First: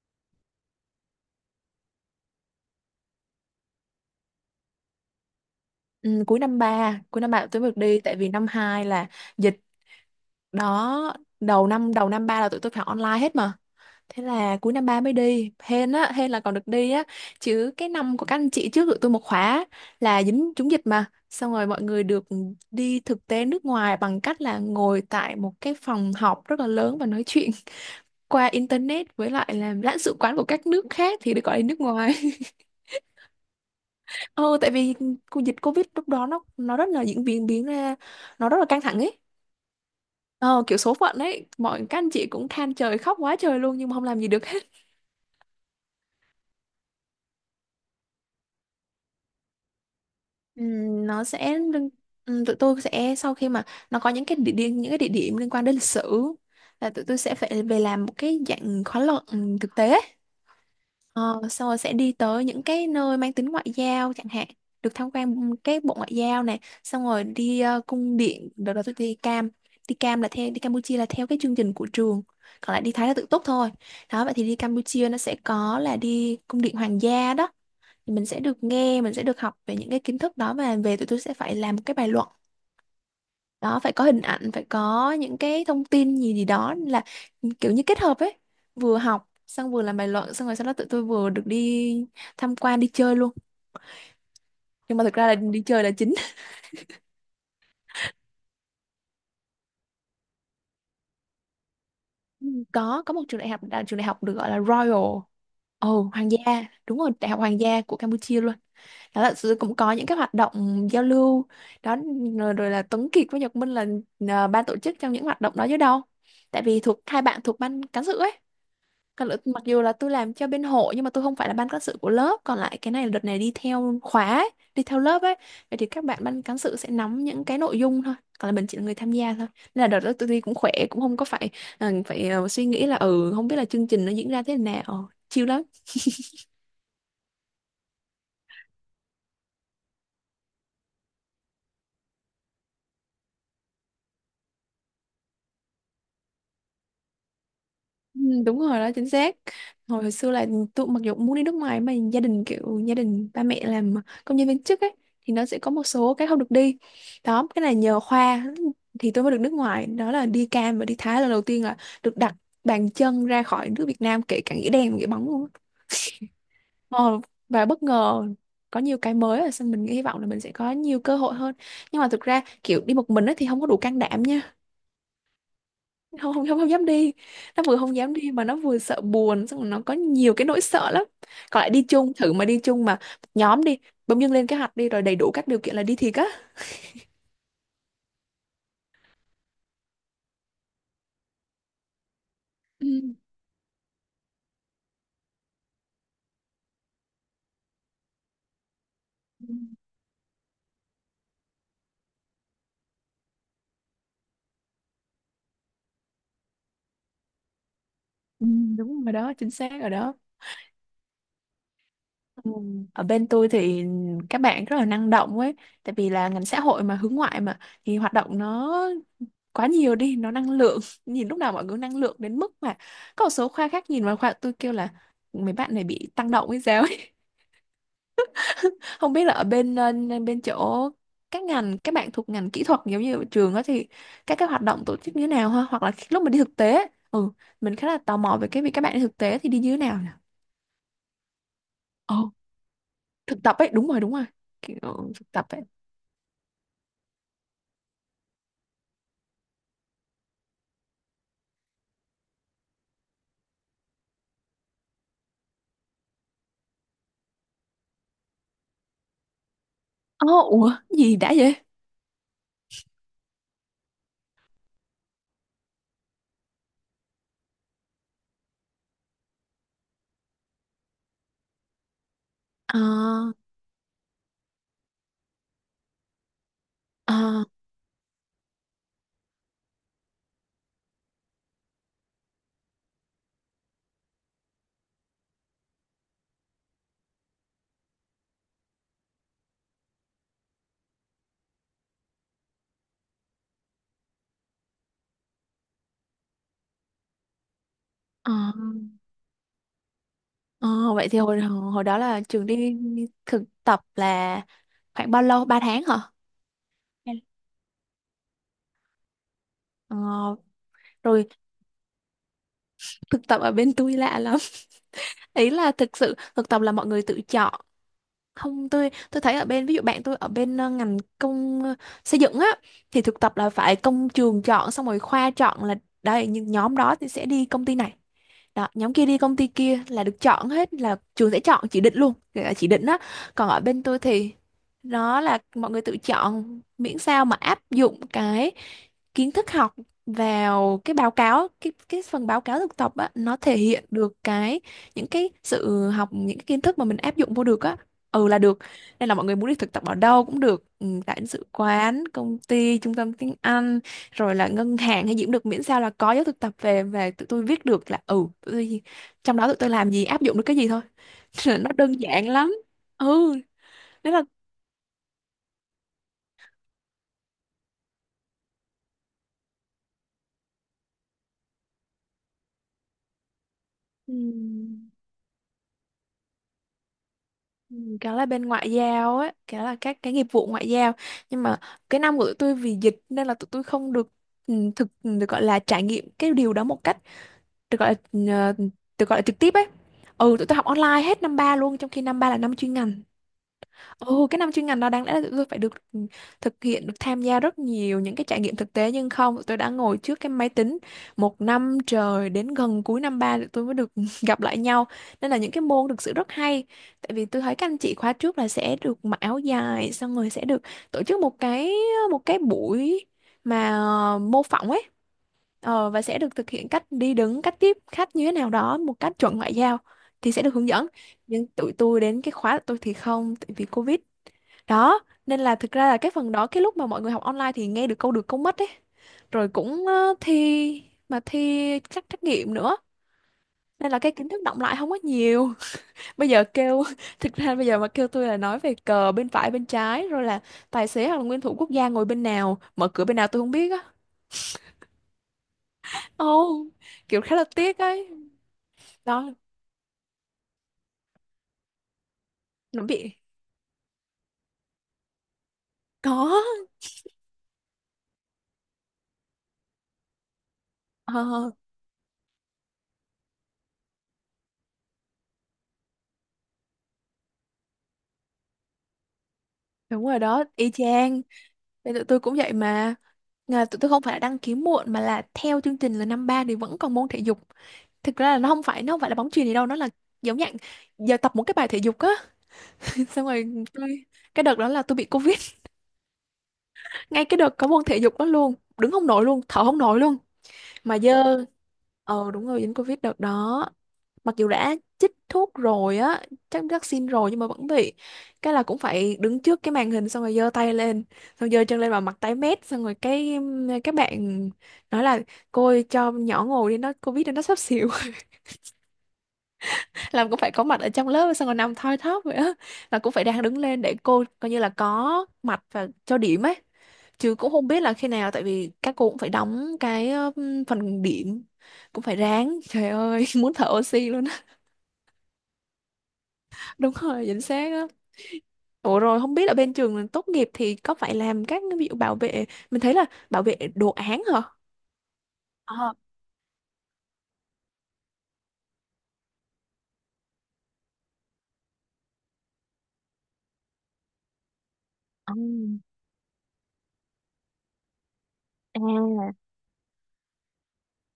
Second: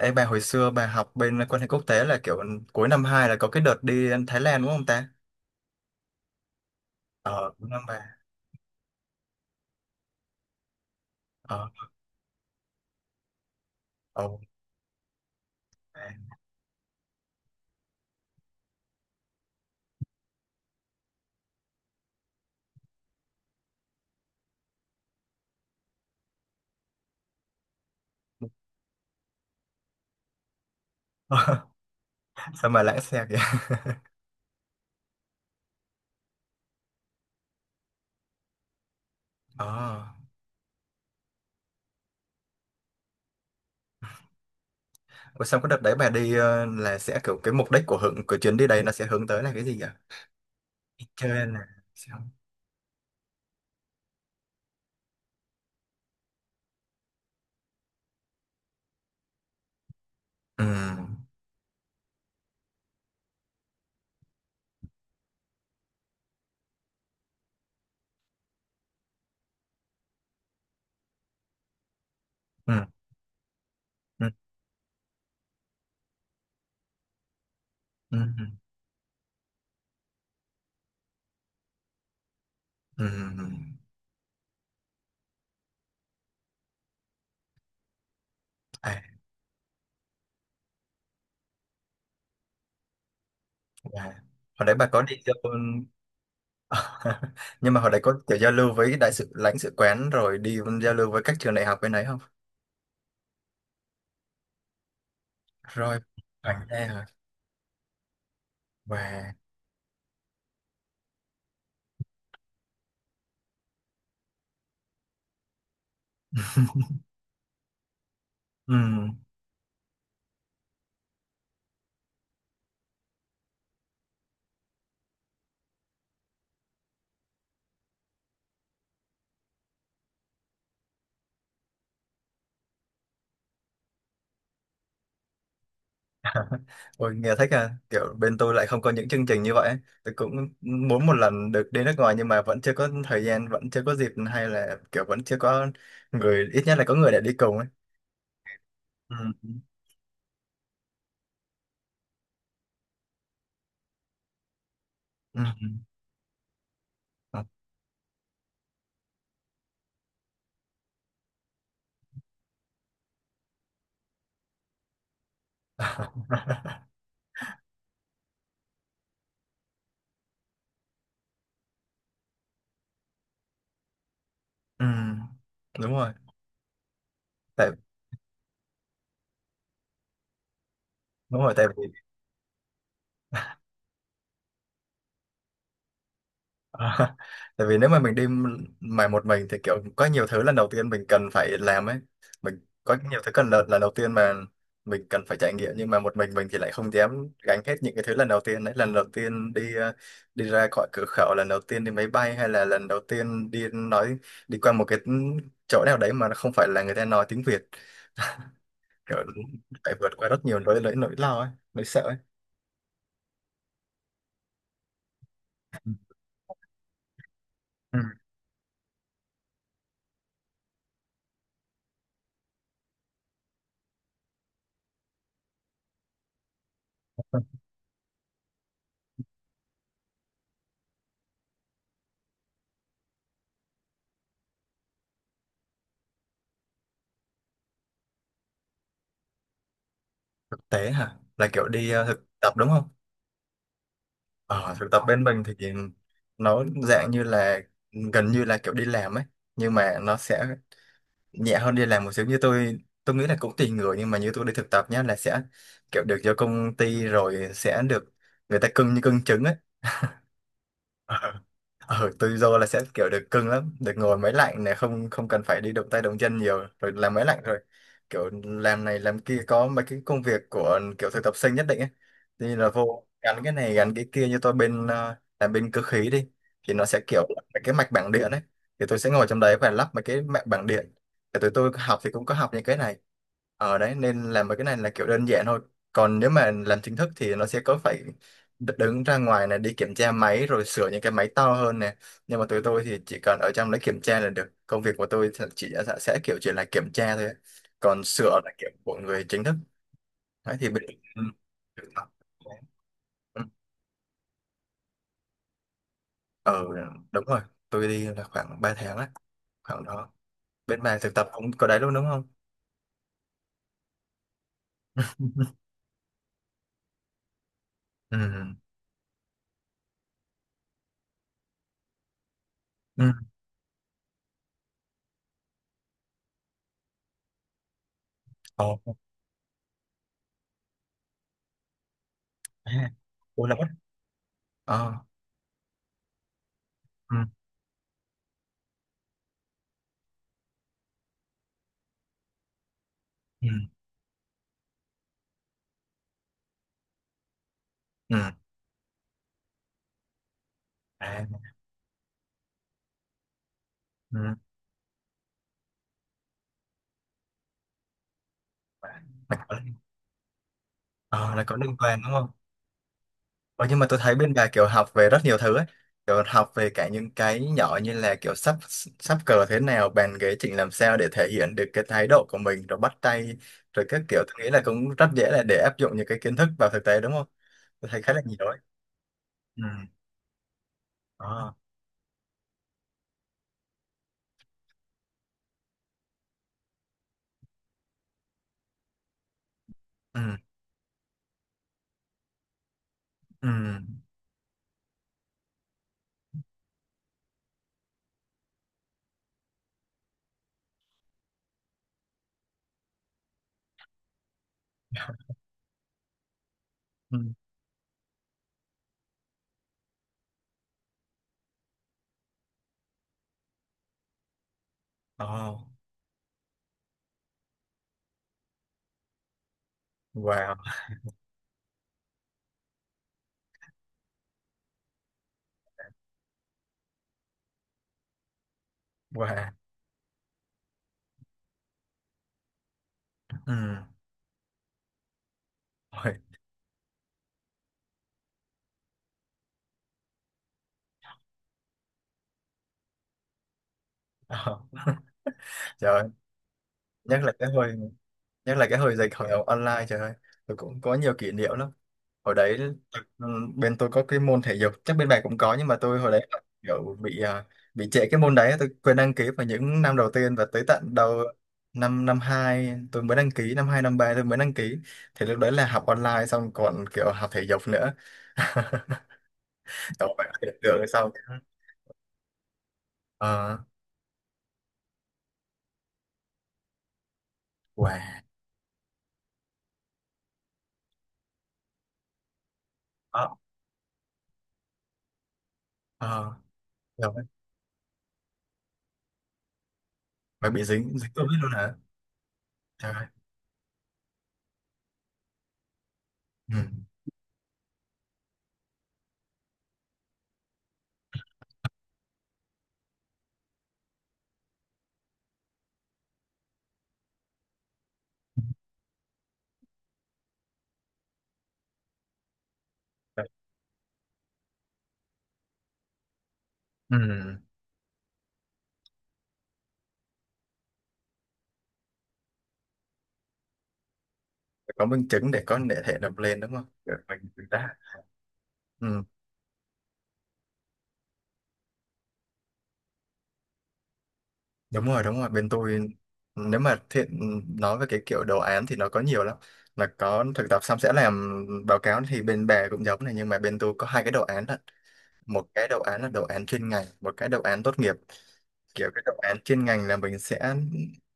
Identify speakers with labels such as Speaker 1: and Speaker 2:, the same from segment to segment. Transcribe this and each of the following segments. Speaker 1: Ê, bà hồi xưa bà học bên quan hệ quốc tế là kiểu cuối năm 2 là có cái đợt đi Thái Lan đúng không ta?
Speaker 2: Ừ, cuối năm ba tụi
Speaker 1: Ờ,
Speaker 2: tôi
Speaker 1: cuối
Speaker 2: được
Speaker 1: năm ba.
Speaker 2: đi tại vì năm 2 là dịch đó, đầu
Speaker 1: Ờ,
Speaker 2: năm đầu năm ba là tụi tôi phải online hết mà. Thế
Speaker 1: ồ.
Speaker 2: là cuối năm 3 mới đi. Hên á, hên là còn được đi á. Chứ cái năm của các anh chị trước tụi tôi một khóa là dính trúng dịch mà. Xong rồi mọi người được đi thực tế nước ngoài bằng cách là ngồi tại một cái phòng họp rất là lớn và nói chuyện qua internet với lại làm lãnh sự quán của các nước khác thì được gọi là nước ngoài.
Speaker 1: Sao mà lãng xe kìa?
Speaker 2: Ừ, tại vì dịch Covid lúc đó nó rất là diễn biến biến ra nó rất là căng thẳng ấy.
Speaker 1: Ờ.
Speaker 2: Ờ, kiểu số phận ấy, mọi các anh chị cũng than trời khóc quá trời luôn nhưng mà không làm gì được hết.
Speaker 1: Ủa, xong cái đợt đấy bà đi là sẽ kiểu cái mục đích của hưởng của chuyến đi đấy nó sẽ hướng tới là cái gì vậy? Đi
Speaker 2: Nó
Speaker 1: chơi
Speaker 2: sẽ
Speaker 1: là sao?
Speaker 2: tụi tôi sẽ sau khi mà nó có những cái địa điểm liên quan đến lịch sử là tụi tôi sẽ phải về làm một cái dạng khóa luận thực tế.
Speaker 1: Ừ.
Speaker 2: Ờ, xong rồi sẽ đi tới những cái nơi mang tính ngoại giao chẳng hạn, được tham quan cái bộ ngoại giao này, xong rồi đi cung điện. Đợt đó tôi đi Cam, đi Cam là theo đi Campuchia là theo cái chương trình của trường,
Speaker 1: Ừ.
Speaker 2: còn lại đi Thái là tự túc thôi. Đó,
Speaker 1: Ừ.
Speaker 2: vậy thì đi Campuchia nó sẽ có là đi cung điện hoàng gia đó, thì
Speaker 1: Ừ.
Speaker 2: mình sẽ được nghe, mình sẽ được học về những cái kiến thức đó, và về tụi tôi sẽ phải làm một cái bài luận
Speaker 1: Ừ. Ừ.
Speaker 2: đó, phải có hình ảnh, phải có những cái thông tin gì gì đó, là kiểu như kết hợp ấy, vừa
Speaker 1: À,
Speaker 2: học xong vừa làm bài luận, xong rồi sau đó tụi tôi vừa được đi tham quan đi chơi luôn,
Speaker 1: bà. Hồi đấy bà
Speaker 2: nhưng
Speaker 1: có
Speaker 2: mà thực
Speaker 1: đi
Speaker 2: ra là
Speaker 1: giao.
Speaker 2: đi chơi là chính.
Speaker 1: Nhưng mà hồi đấy có kiểu giao lưu với đại sứ lãnh sự quán rồi đi giao lưu với các trường đại học bên đấy không?
Speaker 2: Ừ, có một trường đại học là trường đại học được gọi là Royal,
Speaker 1: Rồi,
Speaker 2: ồ hoàng gia,
Speaker 1: vàng e
Speaker 2: đúng
Speaker 1: hả
Speaker 2: rồi, đại học hoàng gia của Campuchia luôn. Đó
Speaker 1: và
Speaker 2: là cũng có những cái hoạt động giao lưu đó. Rồi, rồi là Tuấn Kiệt với Nhật Minh là, à, ban tổ chức trong những hoạt động đó chứ đâu, tại vì thuộc hai bạn thuộc ban cán sự ấy.
Speaker 1: ừ.
Speaker 2: Mặc dù là tôi làm cho bên hội nhưng mà tôi không phải là ban cán sự của lớp, còn lại cái này là đợt này đi theo khóa ấy, đi theo lớp ấy, vậy thì các bạn ban cán sự sẽ nắm những cái nội dung thôi, còn là mình chỉ là người tham gia thôi, nên là đợt đó tôi đi cũng khỏe, cũng không có phải phải suy nghĩ là ừ không biết là chương trình nó diễn ra thế nào, chill lắm.
Speaker 1: Ôi, nghe thích à, kiểu bên tôi lại không có những chương trình như vậy ấy. Tôi cũng muốn một lần được đi nước ngoài nhưng mà vẫn chưa có thời gian, vẫn chưa có dịp, hay là kiểu vẫn chưa có người, ít nhất là có người để đi cùng ấy.
Speaker 2: Ừ, đúng rồi đó, chính
Speaker 1: Ừ.
Speaker 2: xác. Hồi xưa là tôi mặc dù cũng muốn đi nước ngoài mà gia đình kiểu gia đình ba mẹ làm công nhân viên chức ấy, thì
Speaker 1: Ừ.
Speaker 2: nó sẽ có một số cái không được đi
Speaker 1: Ừ.
Speaker 2: đó. Cái này nhờ khoa thì tôi mới được nước ngoài đó, là đi Cam và đi Thái, lần đầu tiên là được đặt bàn chân ra khỏi nước Việt Nam, kể cả nghĩa đen nghĩa bóng luôn á. ờ, và bất ngờ có nhiều cái mới, là xong mình hy vọng là mình sẽ có nhiều cơ hội hơn, nhưng mà thực ra kiểu đi một mình ấy thì không có đủ can đảm nha.
Speaker 1: Ừ. Đúng rồi
Speaker 2: Không không không, Dám đi, nó
Speaker 1: tại
Speaker 2: vừa không dám đi mà nó vừa sợ buồn, xong rồi nó có nhiều cái nỗi sợ lắm.
Speaker 1: đúng rồi
Speaker 2: Còn
Speaker 1: tại
Speaker 2: lại
Speaker 1: vì
Speaker 2: đi chung, thử mà đi chung, mà nhóm đi, bỗng dưng lên cái hoạch đi rồi đầy đủ các điều kiện là đi thiệt á.
Speaker 1: À, tại vì nếu mà mình đi mà một mình thì kiểu có nhiều thứ lần đầu tiên mình cần phải làm ấy, mình có
Speaker 2: Ừ.
Speaker 1: nhiều thứ cần lần lần đầu tiên mà mình cần phải trải nghiệm, nhưng mà một mình thì lại không dám gánh hết những cái thứ lần đầu tiên đấy, lần đầu tiên
Speaker 2: Ừ,
Speaker 1: đi đi ra khỏi cửa khẩu, lần đầu tiên đi máy bay, hay là lần đầu tiên đi nói đi qua một cái chỗ nào đấy mà nó không phải là người ta nói tiếng Việt,
Speaker 2: ừ, đúng rồi
Speaker 1: kiểu
Speaker 2: đó, chính xác rồi
Speaker 1: phải vượt
Speaker 2: đó.
Speaker 1: qua rất nhiều nỗi nỗi nỗi lo ấy, nỗi sợ ấy.
Speaker 2: Ừ. Ở bên tôi thì các bạn rất là năng động ấy, tại vì là ngành xã hội mà hướng ngoại mà, thì
Speaker 1: Ừ.
Speaker 2: hoạt động nó quá nhiều đi, nó năng lượng nhìn lúc nào mọi người năng lượng đến mức mà có một số khoa khác nhìn vào khoa tôi kêu là mấy bạn này bị tăng động hay sao ấy. Không biết là ở bên bên chỗ các ngành các bạn thuộc ngành kỹ thuật giống như ở trường đó, thì các cái hoạt động tổ chức như thế nào ha, hoặc là lúc mà đi thực tế ấy, ừ, mình khá là tò mò về cái việc các bạn đi thực tế thì đi như thế nào nhỉ.
Speaker 1: Thực tế hả, là kiểu đi
Speaker 2: Ồ,
Speaker 1: thực tập đúng không?
Speaker 2: thực tập ấy, đúng rồi đúng rồi.
Speaker 1: Ờ,
Speaker 2: Kiểu,
Speaker 1: thực tập bên
Speaker 2: thực
Speaker 1: mình
Speaker 2: tập ấy.
Speaker 1: thì nó dạng như là gần như là kiểu đi làm ấy, nhưng mà nó sẽ nhẹ hơn đi làm một xíu. Như tôi nghĩ là cũng tùy người, nhưng mà như tôi đi thực tập nhá, là sẽ kiểu được cho công ty rồi sẽ được người ta cưng như cưng trứng ấy.
Speaker 2: Ồ, ủa gì đã
Speaker 1: Ờ.
Speaker 2: vậy.
Speaker 1: Ờ, tự do là sẽ kiểu được cưng lắm, được ngồi máy lạnh này, không không cần phải đi động tay động chân nhiều, rồi làm máy lạnh, rồi kiểu làm này làm kia, có mấy cái công việc của kiểu thực tập sinh nhất định ấy, thì là
Speaker 2: Ờ.
Speaker 1: vô gắn cái này gắn cái kia. Như tôi bên làm bên cơ khí đi, thì nó sẽ kiểu
Speaker 2: Ờ.
Speaker 1: mấy cái mạch bảng điện ấy, thì tôi sẽ ngồi trong đấy và lắp mấy cái mạch bảng điện. Thì tụi tôi học thì cũng có học những cái này ở đấy, nên làm mấy cái này là kiểu đơn giản thôi. Còn nếu mà làm chính thức thì nó sẽ có phải đứng ra ngoài này đi kiểm tra máy, rồi sửa những cái máy to hơn nè, nhưng mà tụi tôi thì chỉ cần ở trong lấy kiểm tra là được. Công việc của tôi thì chỉ sẽ kiểu chỉ là kiểm tra thôi, còn
Speaker 2: Ờ.
Speaker 1: sửa là kiểu của người chính thức. Đấy thì
Speaker 2: Ờ.
Speaker 1: bên
Speaker 2: Vậy thì
Speaker 1: ừ.
Speaker 2: hồi hồi đó là trường đi,
Speaker 1: Ừ.
Speaker 2: thực tập là khoảng bao lâu, ba tháng hả?
Speaker 1: Ờ,
Speaker 2: Hay-
Speaker 1: đúng rồi, tôi đi là khoảng 3 tháng á, khoảng
Speaker 2: ờ,
Speaker 1: đó. Bên bà thực
Speaker 2: rồi,
Speaker 1: tập cũng có đấy luôn đúng không?
Speaker 2: thực tập ở bên tôi lạ lắm. Ý là thực sự thực tập là mọi người tự chọn.
Speaker 1: Ừ.
Speaker 2: Không, tôi thấy ở bên, ví dụ bạn tôi ở bên ngành công xây dựng á, thì
Speaker 1: Ừ.
Speaker 2: thực tập là phải công trường chọn xong rồi khoa chọn, là đây những nhóm đó thì sẽ đi công ty này
Speaker 1: Ồ.
Speaker 2: đó, nhóm kia đi công ty kia, là được chọn hết, là trường sẽ chọn chỉ định luôn. Gọi là chỉ
Speaker 1: À,
Speaker 2: định á.
Speaker 1: ủa
Speaker 2: Còn
Speaker 1: là
Speaker 2: ở
Speaker 1: bắt.
Speaker 2: bên tôi thì
Speaker 1: Ờ.
Speaker 2: nó là mọi người tự chọn, miễn
Speaker 1: Ừ.
Speaker 2: sao mà áp dụng cái kiến thức học vào cái báo cáo, cái phần báo cáo thực tập á, nó
Speaker 1: Ừ.
Speaker 2: thể hiện được cái những cái sự học, những cái kiến thức mà mình áp dụng vô được á,
Speaker 1: Ừ.
Speaker 2: ừ, là được. Nên là mọi người muốn đi thực tập ở đâu cũng được, ừ,
Speaker 1: À.
Speaker 2: lãnh sự quán, công ty, trung tâm tiếng Anh,
Speaker 1: Ừ.
Speaker 2: rồi là ngân hàng hay gì cũng được, miễn sao là có giáo thực tập về, tụi tôi viết được là ừ tụi tôi
Speaker 1: Là
Speaker 2: trong đó
Speaker 1: có,
Speaker 2: tụi tôi làm gì, áp dụng được cái gì thôi.
Speaker 1: ờ, là có
Speaker 2: Nó
Speaker 1: liên quan
Speaker 2: đơn
Speaker 1: đúng
Speaker 2: giản
Speaker 1: không?
Speaker 2: lắm. Ừ,
Speaker 1: Ờ, nhưng mà tôi
Speaker 2: đấy
Speaker 1: thấy
Speaker 2: là
Speaker 1: bên bà kiểu học về rất nhiều thứ ấy. Kiểu học về cả những cái nhỏ như là kiểu sắp sắp cờ thế nào, bàn ghế chỉnh làm sao để thể hiện được cái thái độ của mình, rồi bắt tay, rồi các
Speaker 2: ừ.
Speaker 1: kiểu. Tôi nghĩ là cũng rất dễ là để áp dụng những cái kiến thức vào thực tế đúng không?
Speaker 2: Ừ,
Speaker 1: Tôi thấy khá
Speaker 2: Kéo
Speaker 1: là
Speaker 2: là
Speaker 1: nhiều
Speaker 2: bên
Speaker 1: đấy.
Speaker 2: ngoại giao ấy,
Speaker 1: Ừ.
Speaker 2: kéo là các cái nghiệp vụ ngoại giao. Nhưng
Speaker 1: Ờ.
Speaker 2: mà cái năm của tụi tôi vì dịch nên là tụi tôi không được được gọi là trải nghiệm cái điều đó một cách được gọi là được gọi là trực tiếp ấy.
Speaker 1: Ừ.
Speaker 2: Ừ, tụi tôi học online hết năm 3 luôn, trong khi năm 3 là năm chuyên ngành.
Speaker 1: Ừ.
Speaker 2: Ồ, cái năm chuyên ngành đó đáng lẽ là tụi tôi phải được thực hiện, được tham gia rất nhiều những cái trải nghiệm thực tế, nhưng không, tụi tôi đã ngồi trước cái máy tính một năm trời, đến gần cuối năm ba tụi tôi mới được gặp lại nhau. Nên là những cái môn thực sự rất hay. Tại
Speaker 1: Ừ.
Speaker 2: vì tôi thấy các anh chị khóa trước là sẽ được mặc áo dài, xong rồi sẽ được tổ chức một cái, một cái buổi mà, mô phỏng ấy.
Speaker 1: Ờ.
Speaker 2: Ờ, và sẽ được thực hiện cách đi đứng, cách tiếp khách như thế nào đó, một cách chuẩn ngoại giao thì sẽ được
Speaker 1: Wow.
Speaker 2: hướng dẫn. Nhưng tụi tôi đến cái khóa của tôi thì không, tại vì Covid đó, nên là thực ra là cái phần đó, cái lúc mà mọi người học online thì nghe được câu mất ấy. Rồi
Speaker 1: Wow.
Speaker 2: cũng thi mà thi các trắc nghiệm nữa.
Speaker 1: Ừ.
Speaker 2: Nên là cái kiến thức đọng lại không có nhiều.
Speaker 1: Ôi.
Speaker 2: Bây giờ kêu thực ra bây giờ mà kêu tôi là nói về cờ bên phải bên trái rồi là tài xế hoặc là nguyên thủ quốc gia ngồi bên nào, mở cửa bên nào, tôi không biết á.
Speaker 1: Ờ. Trời ơi.
Speaker 2: Ồ,
Speaker 1: Nhất
Speaker 2: kiểu
Speaker 1: là
Speaker 2: khá là
Speaker 1: cái hồi,
Speaker 2: tiếc ấy.
Speaker 1: nhất là cái hồi dịch hồi
Speaker 2: Đó,
Speaker 1: học online, trời ơi. Tôi cũng có nhiều kỷ niệm lắm. Hồi đấy
Speaker 2: nó bị
Speaker 1: ừ, bên tôi có cái môn thể dục chắc bên bạn cũng có, nhưng mà tôi hồi đấy là
Speaker 2: có.
Speaker 1: kiểu bị bị trễ cái môn đấy. Tôi quên đăng ký vào những năm đầu tiên và tới tận đầu
Speaker 2: Ờ.
Speaker 1: năm năm hai tôi mới đăng ký, năm hai năm ba tôi mới đăng ký, thì lúc đấy là học online xong còn kiểu học thể dục nữa.
Speaker 2: Đúng
Speaker 1: Đó,
Speaker 2: rồi
Speaker 1: phải học
Speaker 2: đó,
Speaker 1: thể
Speaker 2: y
Speaker 1: sau được xong.
Speaker 2: chang. Nên tụi tôi cũng vậy mà.
Speaker 1: Ờ.
Speaker 2: Là tụi tôi không phải là đăng ký muộn, mà là theo chương trình là năm ba thì vẫn còn môn thể dục.
Speaker 1: Wow.
Speaker 2: Thực ra là nó không phải là bóng chuyền gì đâu, nó là giống dạng giờ tập một cái bài thể dục á.
Speaker 1: Ờ.
Speaker 2: Xong rồi tôi, cái đợt đó là tôi bị Covid.
Speaker 1: Ờ rồi.
Speaker 2: Ngay cái đợt có môn thể dục đó luôn, đứng không nổi luôn, thở không nổi luôn.
Speaker 1: Phải bị dính
Speaker 2: Mà
Speaker 1: dính covid
Speaker 2: dơ.
Speaker 1: luôn hả?
Speaker 2: Ờ đúng rồi, dính
Speaker 1: Trời
Speaker 2: Covid
Speaker 1: ơi.
Speaker 2: đợt đó. Mặc dù đã chích thuốc rồi á,
Speaker 1: Ừ.
Speaker 2: chắc vaccine rồi nhưng mà vẫn bị. Cái là cũng phải đứng trước cái màn hình xong rồi giơ tay lên, xong giơ chân lên và mặt tái mét, xong rồi cái các bạn nói là: cô ơi, cho nhỏ ngồi đi, nó covid biết nó sắp xỉu. Làm cũng phải có mặt ở trong lớp xong rồi nằm thoi thóp vậy á, là cũng phải đang đứng lên để cô coi như là có mặt và cho điểm ấy, chứ
Speaker 1: Ừ.
Speaker 2: cũng không biết là khi nào tại vì các cô cũng phải đóng cái phần điểm, cũng phải ráng, trời ơi muốn thở oxy luôn á.
Speaker 1: Phải có minh chứng để có thể nộp lên đúng không?
Speaker 2: Đúng
Speaker 1: Được, mình
Speaker 2: rồi chính
Speaker 1: mình
Speaker 2: xác
Speaker 1: đã.
Speaker 2: á. Ủa
Speaker 1: Ừ.
Speaker 2: rồi không biết là bên trường tốt nghiệp thì có phải làm các cái ví dụ bảo vệ, mình thấy là bảo vệ đồ án hả?
Speaker 1: Đúng rồi, đúng rồi. Bên tôi
Speaker 2: Ờ,
Speaker 1: nếu mà thiện nói về cái kiểu đồ án thì nó có nhiều lắm. Là có thực tập xong sẽ làm báo cáo thì bên bà cũng giống này, nhưng mà bên tôi có hai cái đồ án đó.
Speaker 2: ừ,
Speaker 1: Một cái đồ án là đồ án chuyên ngành, một cái đồ án tốt nghiệp. Kiểu cái đáp
Speaker 2: à,
Speaker 1: án chuyên ngành là mình sẽ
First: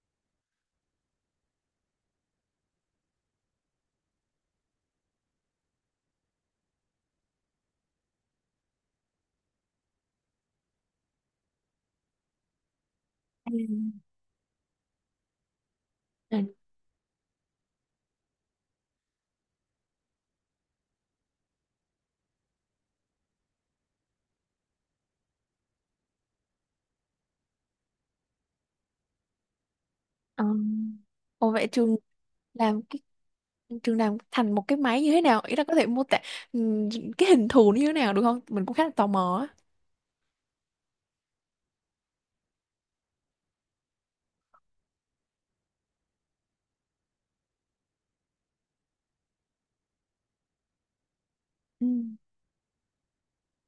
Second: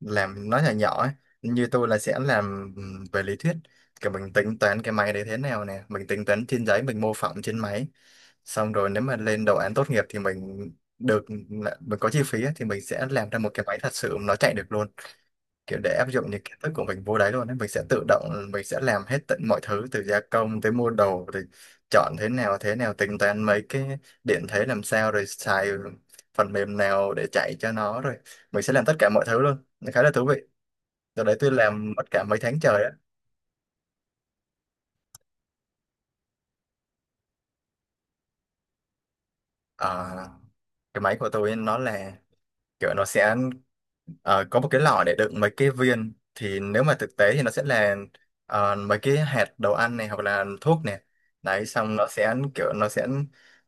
Speaker 1: làm nó nhỏ nhỏ ấy. Như tôi là sẽ làm về lý thuyết, kiểu mình tính toán cái máy đấy thế nào nè, mình tính toán trên giấy, mình mô phỏng trên máy. Xong rồi nếu mà lên đồ án tốt nghiệp thì mình được, mình có chi phí ấy, thì mình sẽ làm ra một
Speaker 2: ừ,
Speaker 1: cái máy thật sự nó chạy được luôn, kiểu để áp dụng những kiến thức của mình vô đấy luôn ấy. Mình sẽ tự động mình sẽ làm hết tận mọi thứ, từ gia công tới mua đồ, rồi chọn thế nào thế nào, tính toán mấy cái điện thế làm sao, rồi xài phần mềm nào để chạy cho nó, rồi mình sẽ làm tất cả mọi thứ luôn. Nó khá là thú vị.
Speaker 2: ừ.
Speaker 1: Rồi đấy, tôi
Speaker 2: Ủa vậy
Speaker 1: làm mất cả mấy tháng
Speaker 2: làm
Speaker 1: trời á.
Speaker 2: cái trường làm thành một cái máy như thế nào? Ý là có thể mô tả ừm, cái hình thù nó như thế nào được không? Mình cũng khá là tò mò á.
Speaker 1: Ờ, cái máy của tôi nó là kiểu nó sẽ có một cái lọ để đựng mấy cái viên, thì nếu mà thực tế thì nó sẽ là mấy cái hạt đồ ăn này hoặc là thuốc này. Đấy,
Speaker 2: Ừ,
Speaker 1: xong nó sẽ kiểu nó sẽ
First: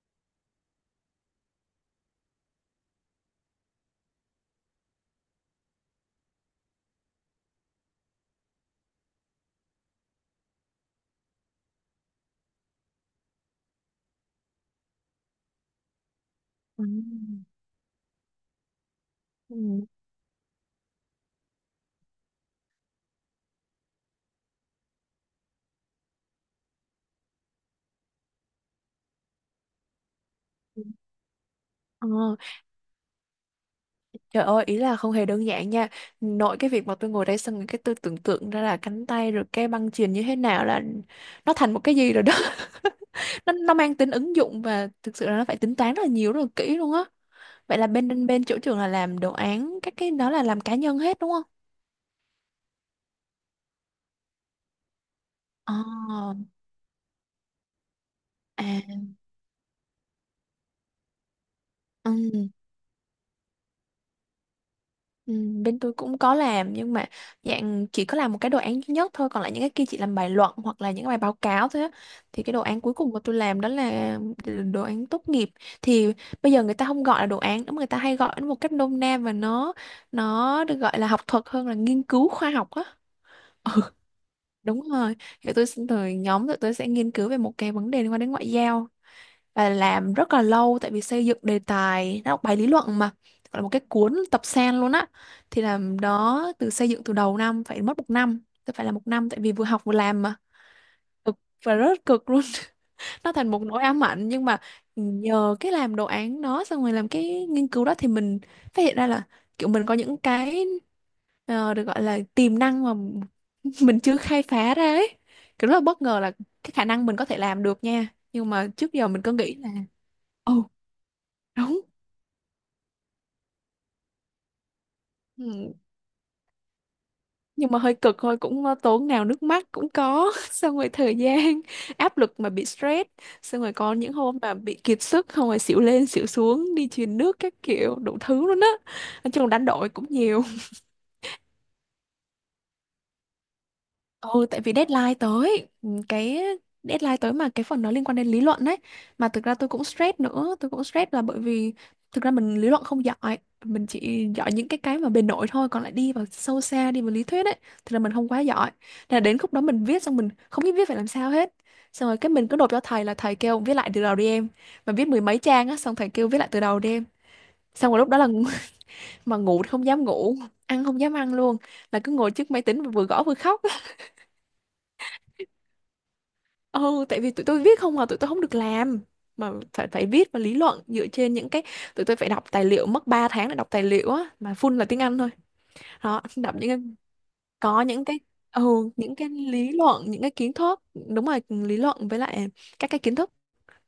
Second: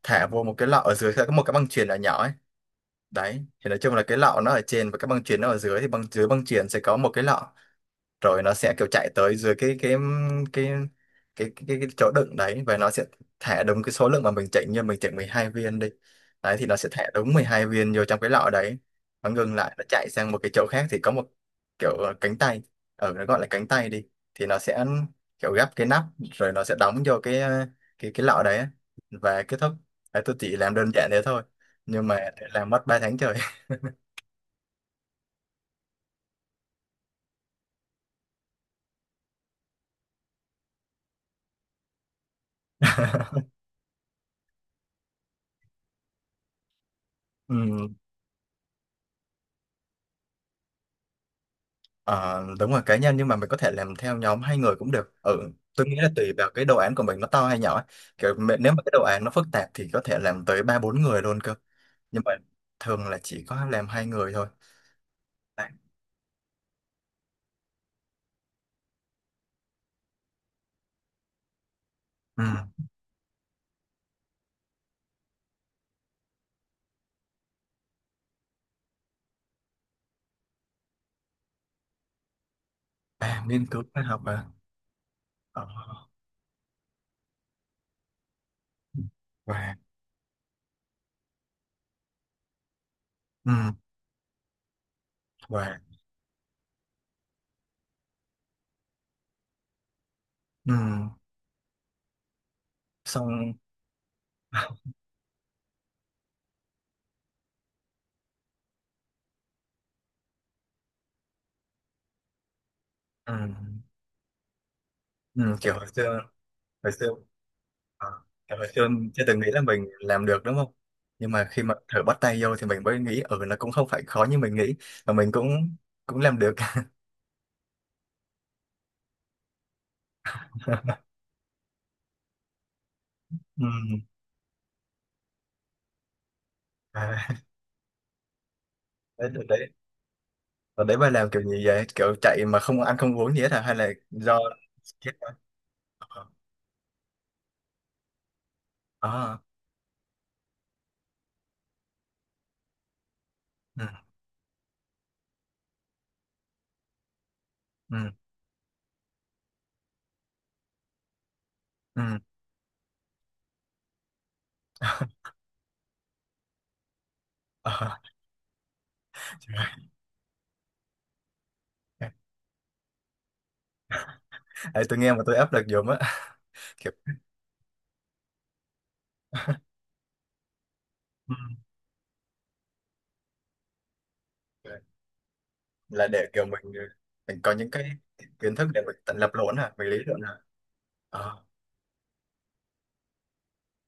Speaker 1: thả vô một cái lọ, ở dưới sẽ có một cái băng chuyền nhỏ nhỏ ấy. Đấy thì nói chung là cái lọ nó ở trên và cái băng chuyền nó ở dưới, thì băng chuyền sẽ có một cái lọ, rồi nó sẽ kiểu chạy tới dưới cái cái chỗ đựng đấy, và nó sẽ thả đúng cái số lượng mà mình chỉnh, như mình chỉnh 12 viên đi, đấy thì nó
Speaker 2: ừ,
Speaker 1: sẽ thả đúng 12 viên vô trong cái lọ đấy. Nó ngừng lại, nó
Speaker 2: ừ,
Speaker 1: chạy sang một cái chỗ khác, thì có một kiểu cánh tay, ở nó gọi là cánh tay đi, thì nó sẽ kiểu gấp cái nắp, rồi nó sẽ đóng vô cái cái lọ đấy á. Và kết thúc. Đấy, tôi chỉ làm đơn giản thế thôi nhưng mà
Speaker 2: ờ.
Speaker 1: làm mất ba tháng trời.
Speaker 2: Trời ơi, ý là không hề đơn giản nha. Nội cái việc mà tôi ngồi đây xong rồi cái tôi tưởng tượng ra là cánh tay rồi cái băng chuyền như thế nào là nó thành một cái gì rồi đó. Nó mang tính ứng dụng và thực sự là nó phải tính toán rất là nhiều rất là kỹ luôn á. Vậy là
Speaker 1: Ừ.
Speaker 2: bên bên chỗ trường là làm đồ án các cái đó là làm cá nhân hết đúng không?
Speaker 1: Ờ, đúng rồi, cá nhân, nhưng mà mình có thể làm theo nhóm hai người cũng được. Ừ,
Speaker 2: Ờ,
Speaker 1: tôi nghĩ là tùy vào cái đồ án của mình nó to hay nhỏ ấy. Nếu mà cái
Speaker 2: à,
Speaker 1: đồ án nó phức tạp thì có thể làm tới ba bốn người luôn cơ, nhưng mà
Speaker 2: ừ.
Speaker 1: thường là chỉ có làm hai người thôi.
Speaker 2: Ừ,
Speaker 1: Đấy.
Speaker 2: bên tôi cũng có làm nhưng mà dạng chỉ có làm một cái đồ án duy nhất thôi, còn lại những cái kia chỉ làm bài luận hoặc là những cái bài báo cáo thôi á.
Speaker 1: Ừ.
Speaker 2: Thì cái đồ án cuối cùng mà tôi làm đó là đồ án tốt nghiệp, thì bây giờ người ta không gọi là đồ án nữa mà người ta hay gọi nó một cách nôm na, và nó được gọi là học thuật hơn là nghiên cứu khoa học á.
Speaker 1: À, nghiên cứu khoa học à.
Speaker 2: Đúng rồi.
Speaker 1: Ờ,
Speaker 2: Rồi nhóm tụi tôi sẽ nghiên cứu về một cái vấn đề liên quan đến ngoại giao, và
Speaker 1: và
Speaker 2: làm rất là lâu tại vì xây dựng đề tài nó bài lý luận mà, gọi là một
Speaker 1: ừ.
Speaker 2: cái cuốn tập sen luôn á. Thì
Speaker 1: Và
Speaker 2: làm đó từ xây dựng từ đầu năm phải mất một năm, tôi phải là một năm tại vì vừa học vừa làm mà,
Speaker 1: ừ.
Speaker 2: cực và rất cực luôn, nó thành
Speaker 1: Xong.
Speaker 2: một nỗi ám ảnh. Nhưng mà nhờ cái làm đồ án đó xong rồi làm cái nghiên cứu đó thì mình phát hiện ra là kiểu mình có những cái được gọi là tiềm năng mà
Speaker 1: Ừ.
Speaker 2: mình chưa khai phá ra ấy.
Speaker 1: Ừ.
Speaker 2: Kiểu
Speaker 1: Kiểu
Speaker 2: rất là
Speaker 1: hồi
Speaker 2: bất
Speaker 1: xưa,
Speaker 2: ngờ là cái khả
Speaker 1: hồi
Speaker 2: năng
Speaker 1: xưa,
Speaker 2: mình có thể làm được nha,
Speaker 1: ờ,
Speaker 2: nhưng
Speaker 1: tại hồi
Speaker 2: mà
Speaker 1: xưa
Speaker 2: trước giờ mình
Speaker 1: chưa
Speaker 2: cứ
Speaker 1: từng nghĩ
Speaker 2: nghĩ
Speaker 1: là
Speaker 2: là
Speaker 1: mình làm được đúng
Speaker 2: ồ
Speaker 1: không? Nhưng mà khi mà
Speaker 2: đúng.
Speaker 1: thử bắt tay vô thì mình mới nghĩ ừ, nó cũng không phải khó như mình nghĩ, và mình
Speaker 2: Ừ,
Speaker 1: cũng cũng làm được.
Speaker 2: nhưng mà hơi cực thôi cũng tốn nào nước mắt cũng có xong rồi thời gian áp lực mà bị stress, xong
Speaker 1: Ừ.
Speaker 2: rồi có những hôm mà bị kiệt sức không rồi xỉu lên xỉu xuống đi
Speaker 1: À,
Speaker 2: truyền nước các kiểu đủ thứ luôn á,
Speaker 1: đấy,
Speaker 2: nói
Speaker 1: đợt
Speaker 2: chung đánh
Speaker 1: đấy,
Speaker 2: đổi cũng nhiều.
Speaker 1: và đấy bà làm kiểu gì vậy? Kiểu chạy mà không ăn không uống gì hết hả? Hay là do
Speaker 2: Ừ, tại vì
Speaker 1: chết
Speaker 2: deadline
Speaker 1: quá?
Speaker 2: tới, ừ, cái deadline tới mà cái phần nó liên quan đến lý luận đấy. Mà
Speaker 1: À,
Speaker 2: thực ra tôi cũng stress nữa, tôi cũng stress là bởi vì thực ra mình lý luận không giỏi,
Speaker 1: ừ,
Speaker 2: mình chỉ giỏi những cái mà bề nổi thôi, còn lại đi vào sâu xa, đi vào lý thuyết ấy, thì
Speaker 1: ừ,
Speaker 2: là mình không quá giỏi. Thế là đến khúc đó mình viết xong mình không biết viết phải làm sao hết.
Speaker 1: ừ.
Speaker 2: Xong rồi cái mình cứ nộp cho thầy là thầy kêu viết lại từ đầu đi em. Mà viết mười mấy trang á, xong thầy kêu viết lại từ đầu đi em. Xong
Speaker 1: Ờ,
Speaker 2: rồi lúc đó là mà ngủ
Speaker 1: trời,
Speaker 2: thì không dám ngủ, ăn không dám ăn luôn, là cứ ngồi trước máy tính vừa gõ vừa khóc.
Speaker 1: tôi nghe mà tôi áp lực dùm á. Kiểu
Speaker 2: Ừ, tại vì tụi tôi viết không à, tụi tôi không được làm mà phải phải viết và lý luận dựa
Speaker 1: ừ,
Speaker 2: trên những cái, tụi tôi phải đọc tài liệu mất 3 tháng để đọc tài liệu á mà full là tiếng Anh thôi.
Speaker 1: là
Speaker 2: Đó,
Speaker 1: để kiểu
Speaker 2: đọc những
Speaker 1: mình
Speaker 2: cái
Speaker 1: mình có những
Speaker 2: có
Speaker 1: cái
Speaker 2: những cái
Speaker 1: kiến
Speaker 2: ừ,
Speaker 1: thức để mình tự
Speaker 2: những cái
Speaker 1: lập luận
Speaker 2: lý
Speaker 1: hả? Mình lý
Speaker 2: luận,
Speaker 1: luận
Speaker 2: những cái
Speaker 1: hả?
Speaker 2: kiến thức, đúng rồi,
Speaker 1: Ờ.
Speaker 2: lý luận với lại các cái kiến thức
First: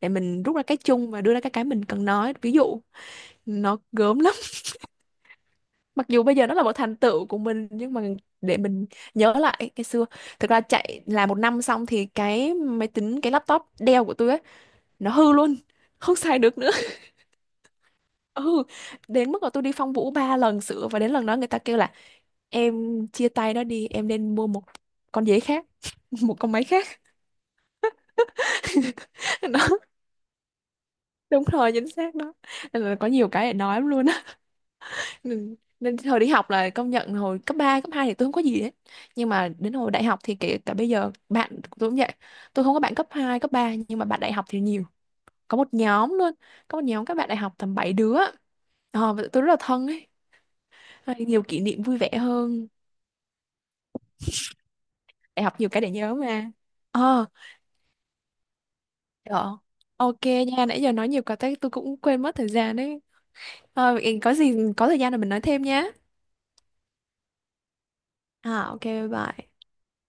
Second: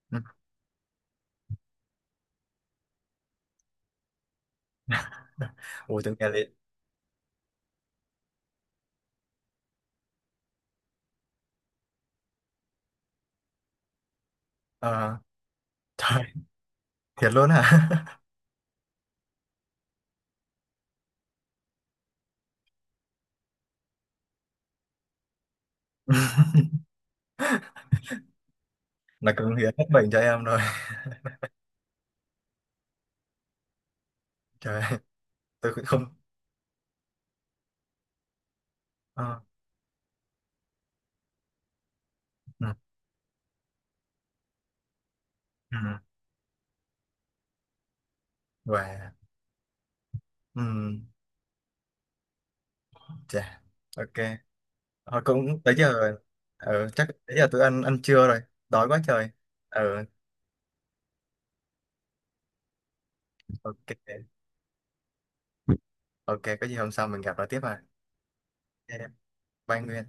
Speaker 2: để mình rút ra cái chung và đưa ra cái mình cần nói. Ví dụ nó gớm lắm.
Speaker 1: Ủa
Speaker 2: Mặc
Speaker 1: tưởng
Speaker 2: dù
Speaker 1: nghe
Speaker 2: bây
Speaker 1: lị.
Speaker 2: giờ nó là một thành tựu của mình nhưng mà để mình nhớ lại cái xưa, thực ra chạy làm một năm xong thì cái máy tính cái laptop Dell của tôi ấy nó
Speaker 1: Ờ,
Speaker 2: hư luôn, không
Speaker 1: trời,
Speaker 2: xài được nữa.
Speaker 1: thiệt luôn hả?
Speaker 2: Ừ, đến mức mà tôi đi Phong Vũ ba lần sửa và đến lần đó người ta kêu là em chia tay nó đi em, nên mua một con dế khác, một con máy khác.
Speaker 1: Là cưng
Speaker 2: Đó,
Speaker 1: hiến hết bệnh cho em rồi.
Speaker 2: đúng rồi chính xác đó. Nên là có nhiều cái để nói lắm luôn á.
Speaker 1: Trời,
Speaker 2: nên,
Speaker 1: tôi cũng
Speaker 2: nên
Speaker 1: không.
Speaker 2: hồi đi học là công nhận hồi cấp 3 cấp 2 thì tôi không có gì hết, nhưng
Speaker 1: Ờ,
Speaker 2: mà đến hồi đại học thì kể cả bây giờ bạn của tôi cũng vậy, tôi
Speaker 1: ừ,
Speaker 2: không có bạn cấp 2 cấp 3 nhưng mà bạn đại học thì nhiều, có một
Speaker 1: ừ,
Speaker 2: nhóm luôn, có một nhóm các bạn đại học tầm 7 đứa.
Speaker 1: và
Speaker 2: Ờ, và tụi tôi rất là thân ấy,
Speaker 1: ừ,
Speaker 2: hay nhiều kỷ niệm vui vẻ hơn,
Speaker 1: chà, ok. Ờ,
Speaker 2: để
Speaker 1: cũng
Speaker 2: học nhiều
Speaker 1: tới
Speaker 2: cái để
Speaker 1: giờ
Speaker 2: nhớ
Speaker 1: rồi.
Speaker 2: mà.
Speaker 1: Ừ, chắc
Speaker 2: Ờ,
Speaker 1: tới giờ tôi ăn ăn trưa rồi, đói quá trời.
Speaker 2: ờ,
Speaker 1: Ừ,
Speaker 2: ok nha, nãy giờ nói nhiều quá tới tôi cũng quên mất thời gian đấy.
Speaker 1: ok.
Speaker 2: Ờ, có gì có thời gian là mình nói thêm nhé.
Speaker 1: Ok, có gì hôm sau mình gặp lại tiếp à.
Speaker 2: À ok, bye
Speaker 1: Ok,
Speaker 2: bye.
Speaker 1: bye Nguyên.